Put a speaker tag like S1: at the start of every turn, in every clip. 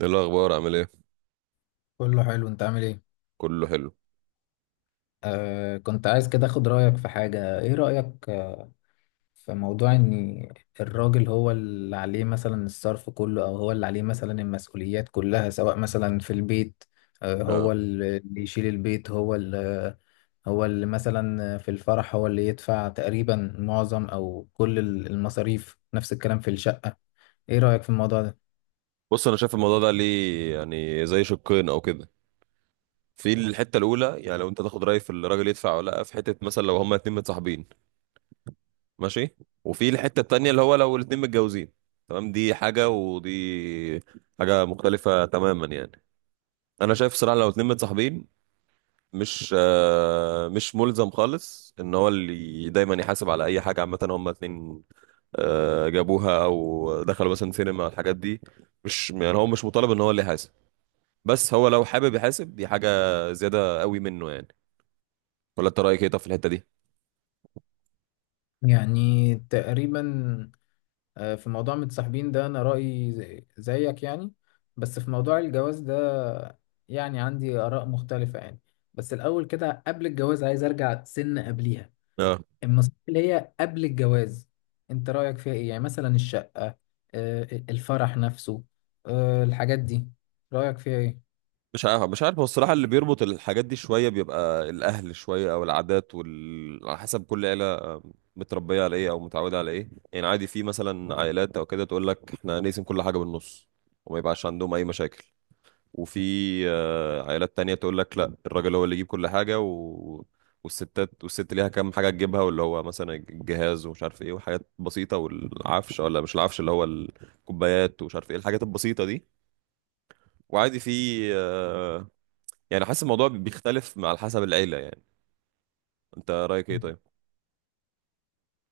S1: ايه الاخبار عامل ايه؟
S2: كله حلو. انت عامل ايه؟
S1: كله حلو.
S2: كنت عايز كده اخد رأيك في حاجة. ايه رأيك في موضوع ان الراجل هو اللي عليه مثلا الصرف كله، او هو اللي عليه مثلا المسؤوليات كلها، سواء مثلا في البيت.
S1: اه
S2: هو اللي يشيل البيت، هو اللي مثلا في الفرح هو اللي يدفع تقريبا معظم او كل المصاريف. نفس الكلام في الشقة. ايه رأيك في الموضوع ده؟
S1: بص، انا شايف الموضوع ده ليه يعني زي شقين او كده. في الحته الاولى يعني لو انت تاخد راي في الراجل يدفع ولا لا، في حته مثلا لو هما اتنين متصاحبين ماشي، وفي الحته التانيه اللي هو لو الاتنين متجوزين تمام، دي حاجه ودي حاجه مختلفه تماما يعني. انا شايف صراحه لو اتنين متصاحبين مش مش ملزم خالص ان هو اللي دايما يحاسب على اي حاجه، عامه هما اتنين جابوها او دخلوا مثلا سينما الحاجات دي، مش يعني هو مش مطالب ان هو اللي يحاسب، بس هو لو حابب يحاسب دي حاجه زياده قوي منه يعني. ولا انت رايك ايه طب في الحته دي؟
S2: يعني تقريبا، في موضوع متصاحبين ده انا رأيي زيك يعني. بس في موضوع الجواز ده يعني عندي آراء مختلفة يعني. بس الأول كده قبل الجواز عايز أرجع سن قبليها.
S1: اه
S2: النصيحة اللي هي قبل الجواز أنت رأيك فيها إيه؟ يعني مثلا الشقة، آه، الفرح نفسه، الحاجات دي، رأيك فيها إيه؟
S1: مش عارف، هو الصراحه اللي بيربط الحاجات دي شويه بيبقى الاهل، شويه او العادات وال، على حسب كل عيله متربيه على ايه او متعوده على ايه يعني. عادي في مثلا عائلات او كده تقول لك احنا نقسم كل حاجه بالنص وما يبقاش عندهم اي مشاكل، وفي عائلات تانية تقول لك لا الراجل هو اللي يجيب كل حاجة و... والستات، والست ليها كام حاجة تجيبها، واللي هو مثلا الجهاز ومش عارف ايه وحاجات بسيطة، والعفش ولا مش العفش، اللي هو الكوبايات ومش عارف ايه الحاجات البسيطة دي. وعادي في آه، يعني حاسس الموضوع بيختلف مع على حسب العيلة يعني. انت رأيك ايه طيب؟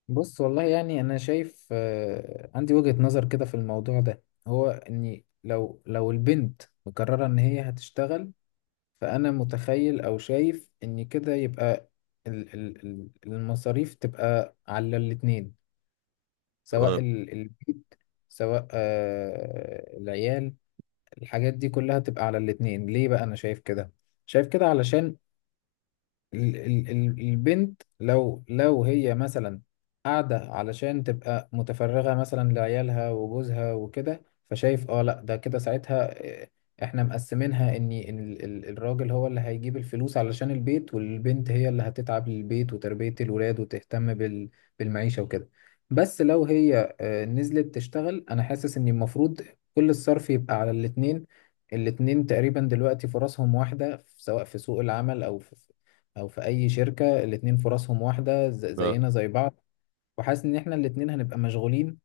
S2: بص، والله يعني أنا شايف، عندي وجهة نظر كده في الموضوع ده، هو إني لو البنت مقررة إن هي هتشتغل، فأنا متخيل أو شايف إن كده يبقى المصاريف تبقى على الاتنين، سواء
S1: تمام.
S2: البيت، سواء العيال، الحاجات دي كلها تبقى على الاتنين. ليه بقى أنا شايف كده؟ شايف كده علشان البنت لو هي مثلا قاعدة علشان تبقى متفرغة مثلا لعيالها وجوزها وكده، فشايف اه لا ده كده ساعتها، احنا مقسمينها ان الراجل هو اللي هيجيب الفلوس علشان البيت، والبنت هي اللي هتتعب للبيت وتربية الولاد وتهتم بالمعيشة وكده. بس لو هي نزلت تشتغل، انا حاسس ان المفروض كل الصرف يبقى على الاتنين. الاتنين تقريبا دلوقتي فرصهم واحدة سواء في سوق العمل أو في او في اي شركه، الاتنين فرصهم واحده،
S1: آه.
S2: زينا زي بعض. وحاسس ان احنا الاتنين هنبقى مشغولين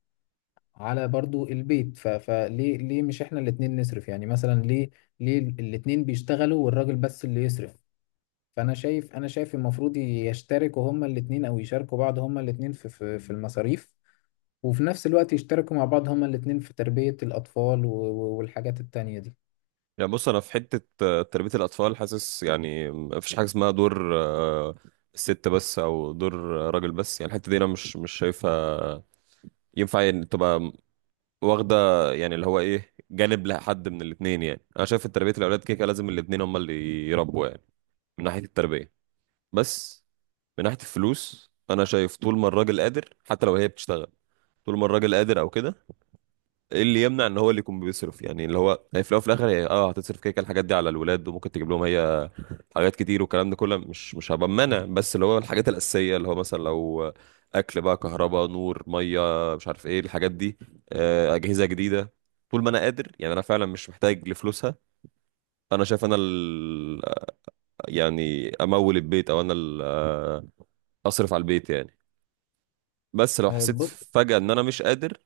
S2: على برضو البيت، فليه مش احنا الاتنين نصرف؟ يعني مثلا ليه الاتنين بيشتغلوا والراجل بس اللي يصرف؟ فانا شايف، انا شايف المفروض يشتركوا هما الاتنين او يشاركوا بعض هما الاتنين في المصاريف. وفي نفس الوقت يشتركوا مع بعض هما الاتنين في تربيه الاطفال والحاجات التانية دي.
S1: يعني بص انا في حتة تربية الأطفال، حاسس يعني مفيش حاجة اسمها دور الست بس او دور راجل بس، يعني الحتة دي انا مش شايفها ينفع يعني تبقى واخده يعني اللي هو ايه جانب لحد من الاثنين. يعني انا شايف ان تربيه الاولاد كده كده لازم الاثنين هم اللي يربوا يعني، من ناحيه التربيه. بس من ناحيه الفلوس انا شايف طول ما الراجل قادر حتى لو هي بتشتغل، طول ما الراجل قادر او كده ايه اللي يمنع ان هو اللي يكون بيصرف؟ يعني اللي هو هي في الاول وفي الاخر هي هتصرف كده كده الحاجات دي على الولاد، وممكن تجيب لهم هي حاجات كتير والكلام ده كله، مش هبقى منع، بس اللي هو الحاجات الأساسية اللي هو مثلا لو أكل بقى، كهرباء، نور، مية، مش عارف إيه الحاجات دي، أجهزة جديدة. طول ما أنا قادر يعني أنا فعلا مش محتاج لفلوسها، أنا شايف أنا ال... يعني أمول البيت، أو أنا ال... أصرف على البيت يعني. بس لو حسيت
S2: بص،
S1: فجأة إن أنا مش قادر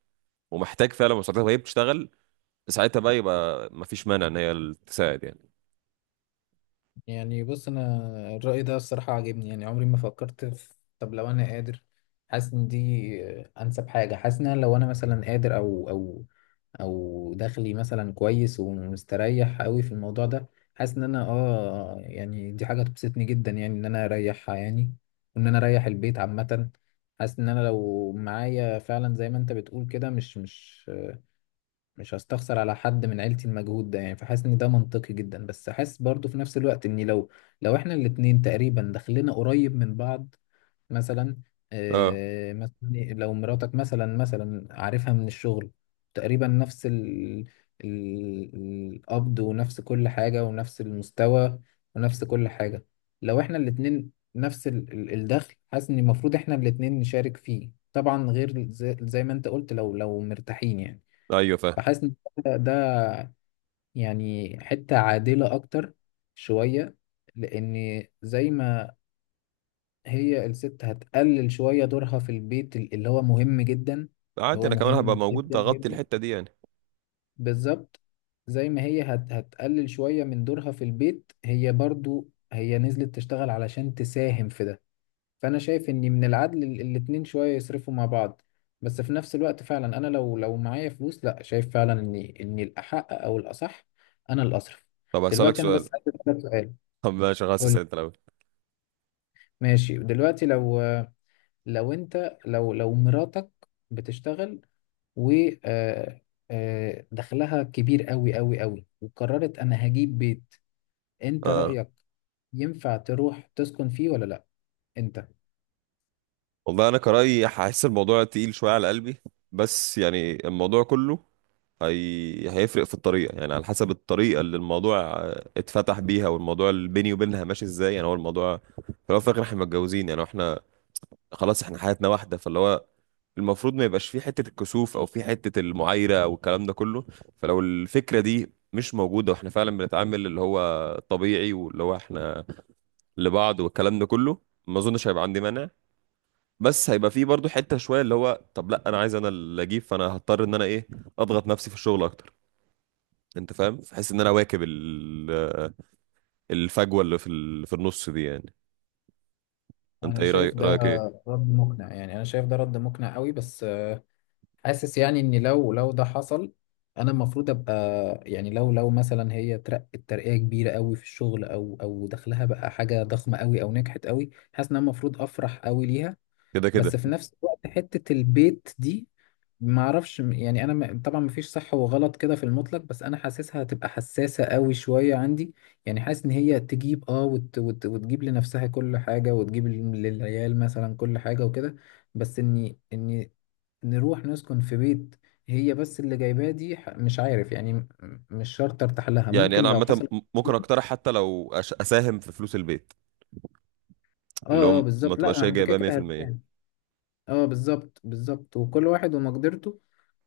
S1: ومحتاج فعلا مساعدتها وهي بتشتغل، ساعتها بقى يبقى مفيش مانع إن هي تساعد يعني.
S2: انا الرأي ده الصراحة عاجبني. يعني عمري ما فكرت في طب لو انا قادر. حاسس ان دي انسب حاجة. حاسس ان أنا لو انا مثلا قادر او دخلي مثلا كويس ومستريح قوي في الموضوع ده، حاسس ان انا اه يعني دي حاجة تبسطني جدا، يعني ان انا اريحها يعني، وان انا اريح البيت عامة. حاسس ان انا لو معايا فعلا زي ما انت بتقول كده، مش هستخسر على حد من عيلتي المجهود ده يعني. فحاسس ان ده منطقي جدا. بس حاسس برضو في نفس الوقت ان لو احنا الاتنين تقريبا دخلنا قريب من بعض، مثلا
S1: أه.
S2: مثلا لو مراتك مثلا عارفها من الشغل تقريبا نفس ال ال- القبض، ونفس كل حاجة، ونفس المستوى، ونفس كل حاجة. لو احنا الاتنين نفس الدخل، حاسس ان المفروض احنا الاتنين نشارك فيه. طبعا غير زي ما انت قلت لو مرتاحين يعني.
S1: أيوه فاهم.
S2: فحاسس ان ده يعني حتة عادلة اكتر شوية. لان زي ما هي الست هتقلل شوية دورها في البيت، اللي هو مهم جدا، اللي
S1: عادي
S2: هو
S1: أنا كمان هبقى
S2: مهم
S1: موجود
S2: جدا
S1: أغطي
S2: جدا.
S1: الحتة دي يعني.
S2: بالظبط، زي ما هي هتقلل شوية من دورها في البيت، هي برضو هي نزلت تشتغل علشان تساهم في ده. فانا شايف ان من العدل الاتنين شويه يصرفوا مع بعض. بس في نفس الوقت فعلا انا لو معايا فلوس، لا شايف فعلا ان الاحق او الاصح انا اللي اصرف.
S1: طب هسألك
S2: دلوقتي انا
S1: سؤال.
S2: بس عايز اسالك سؤال.
S1: طب ماشي خلاص،
S2: قول
S1: اسال
S2: لي.
S1: انت الاول.
S2: ماشي، دلوقتي لو لو انت لو لو مراتك بتشتغل، و آه، دخلها كبير قوي قوي قوي، وقررت انا هجيب بيت، انت
S1: اه
S2: رايك ينفع تروح تسكن فيه ولا لا؟ انت.
S1: والله انا كرأيي هحس الموضوع تقيل شويه على قلبي، بس يعني الموضوع كله هي... هيفرق في الطريقه يعني، على حسب الطريقه اللي الموضوع اتفتح بيها، والموضوع اللي بيني وبينها ماشي ازاي. يعني هو الموضوع في الاول وفي الاخر احنا متجوزين يعني، احنا خلاص احنا حياتنا واحده، فاللي هو المفروض ما يبقاش في حته الكسوف او في حته المعايره او الكلام ده كله. فلو الفكره دي مش موجوده واحنا فعلا بنتعامل اللي هو طبيعي واللي هو احنا لبعض والكلام ده كله، ما اظنش هيبقى عندي مانع. بس هيبقى فيه برضو حتة شوية اللي هو طب لا انا عايز انا اللي اجيب، فانا هضطر ان انا ايه اضغط نفسي في الشغل اكتر، انت فاهم؟ بحيث ان انا اواكب ال- الفجوة اللي في ال- في النص دي يعني. انت
S2: انا
S1: ايه
S2: شايف
S1: رأيك؟
S2: ده
S1: رأيك ايه؟
S2: رد مقنع، يعني انا شايف ده رد مقنع قوي. بس حاسس يعني ان لو ده حصل، انا المفروض ابقى، يعني لو مثلا هي ترقت ترقية كبيرة قوي في الشغل، او او دخلها بقى حاجة ضخمة قوي او نجحت قوي، حاسس ان انا المفروض افرح قوي ليها.
S1: كده
S2: بس
S1: كده.
S2: في نفس الوقت حتة البيت دي ما اعرفش، يعني انا طبعا مفيش صح وغلط كده في المطلق، بس انا حاسسها هتبقى حساسة قوي شوية عندي. يعني حاسس ان هي تجيب اه وت وت وتجيب لنفسها كل حاجة، وتجيب للعيال مثلا كل حاجة وكده. بس اني نروح نسكن في بيت هي بس اللي جايباه، دي مش عارف يعني، مش شرط ارتاح لها،
S1: يعني انا
S2: ممكن لو
S1: عامة
S2: حصل.
S1: م- ممكن اقترح حتى لو أش- اساهم في فلوس البيت، اللي
S2: اه اه
S1: هو ما
S2: بالظبط، لا
S1: تبقاش
S2: ما
S1: هي
S2: انت كده
S1: جايبها
S2: كده
S1: 100%.
S2: هتفهم. اه بالظبط بالظبط، وكل واحد ومقدرته.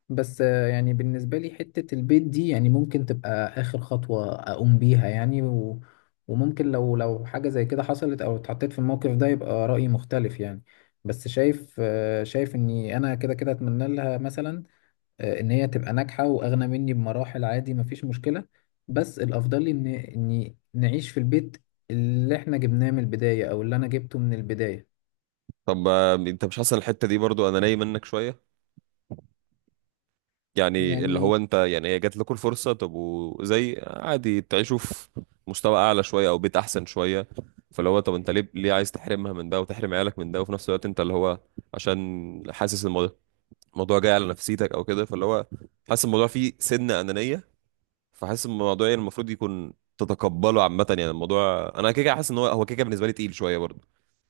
S2: بس يعني بالنسبة لي حتة البيت دي يعني ممكن تبقى آخر خطوة أقوم بيها يعني. وممكن لو حاجة زي كده حصلت أو اتحطيت في الموقف ده يبقى رأيي مختلف يعني. بس شايف، شايف إني أنا كده كده أتمنى لها مثلا إن هي تبقى ناجحة وأغنى مني بمراحل، عادي مفيش مشكلة. بس الأفضل لي إن إني نعيش في البيت اللي إحنا جبناه من البداية، أو اللي أنا جبته من البداية
S1: طب انت مش حاسس إن الحتة دي برضو انا نايم منك شوية؟ يعني اللي
S2: يعني.
S1: هو انت، يعني هي جات لكم الفرصه، طب وزي عادي تعيشوا في مستوى اعلى شويه او بيت احسن شويه، فاللي هو طب انت ليه عايز تحرمها من ده وتحرم عيالك من ده، وفي نفس الوقت انت اللي هو عشان حاسس الموضوع، الموضوع جاي على نفسيتك او كده، فاللي هو حاسس الموضوع فيه سن انانيه، فحاسس الموضوع يعني المفروض يكون تتقبله عامه يعني، الموضوع انا كده كده حاسس ان هو كده كده بالنسبه لي تقيل شويه برضه،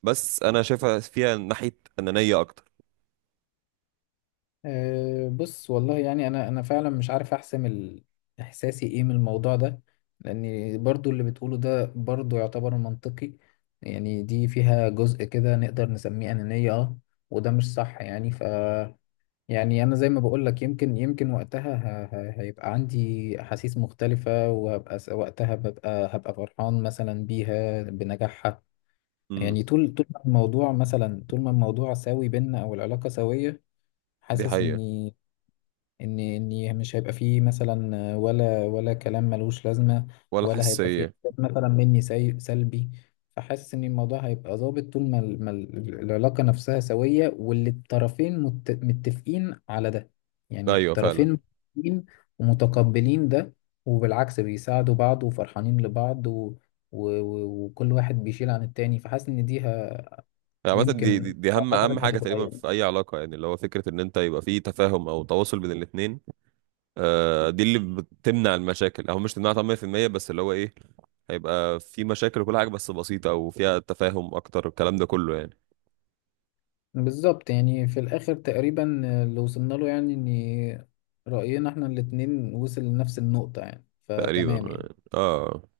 S1: بس انا شايفها فيها ناحيه انانيه اكتر.
S2: أه بص والله، يعني انا فعلا مش عارف احسم احساسي ايه من الموضوع ده. لان برضو اللي بتقوله ده برضو يعتبر منطقي. يعني دي فيها جزء كده نقدر نسميه انانية اه، وده مش صح يعني. ف يعني انا زي ما بقول لك، يمكن وقتها هيبقى عندي احاسيس مختلفة، وهبقى وقتها ببقى هبقى فرحان مثلا بيها بنجاحها.
S1: امم
S2: يعني طول ما الموضوع مثلا، طول ما الموضوع ساوي بينا او العلاقة سوية،
S1: دي
S2: حاسس
S1: حقيقه.
S2: اني ان مش هيبقى فيه مثلا ولا كلام ملوش لازمه،
S1: ولا
S2: ولا هيبقى فيه
S1: حساسيه.
S2: إحساس مثلا مني سلبي. فحاسس ان الموضوع هيبقى ظابط طول ما العلاقه نفسها سويه، واللي الطرفين متفقين على ده. يعني
S1: ايوه فعلا.
S2: الطرفين متفقين ومتقبلين ده. وبالعكس بيساعدوا بعض وفرحانين لبعض وكل واحد بيشيل عن التاني. فحاسس ان دي
S1: عامة
S2: يمكن
S1: دي دي
S2: لو
S1: أهم
S2: حصلت
S1: حاجة تقريبا
S2: هتتغير.
S1: في أي علاقة يعني، اللي هو فكرة إن أنت يبقى في تفاهم أو تواصل بين الاتنين. آه دي اللي بتمنع المشاكل أو مش تمنعها 100%، بس اللي هو إيه، هيبقى في مشاكل وكل حاجة بس بسيطة أو فيها تفاهم أكتر الكلام ده كله يعني.
S2: بالظبط، يعني في الآخر تقريبا اللي وصلنا له يعني إن رأينا إحنا الاتنين وصل لنفس النقطة يعني،
S1: تقريبا.
S2: فتمام يعني.
S1: آه.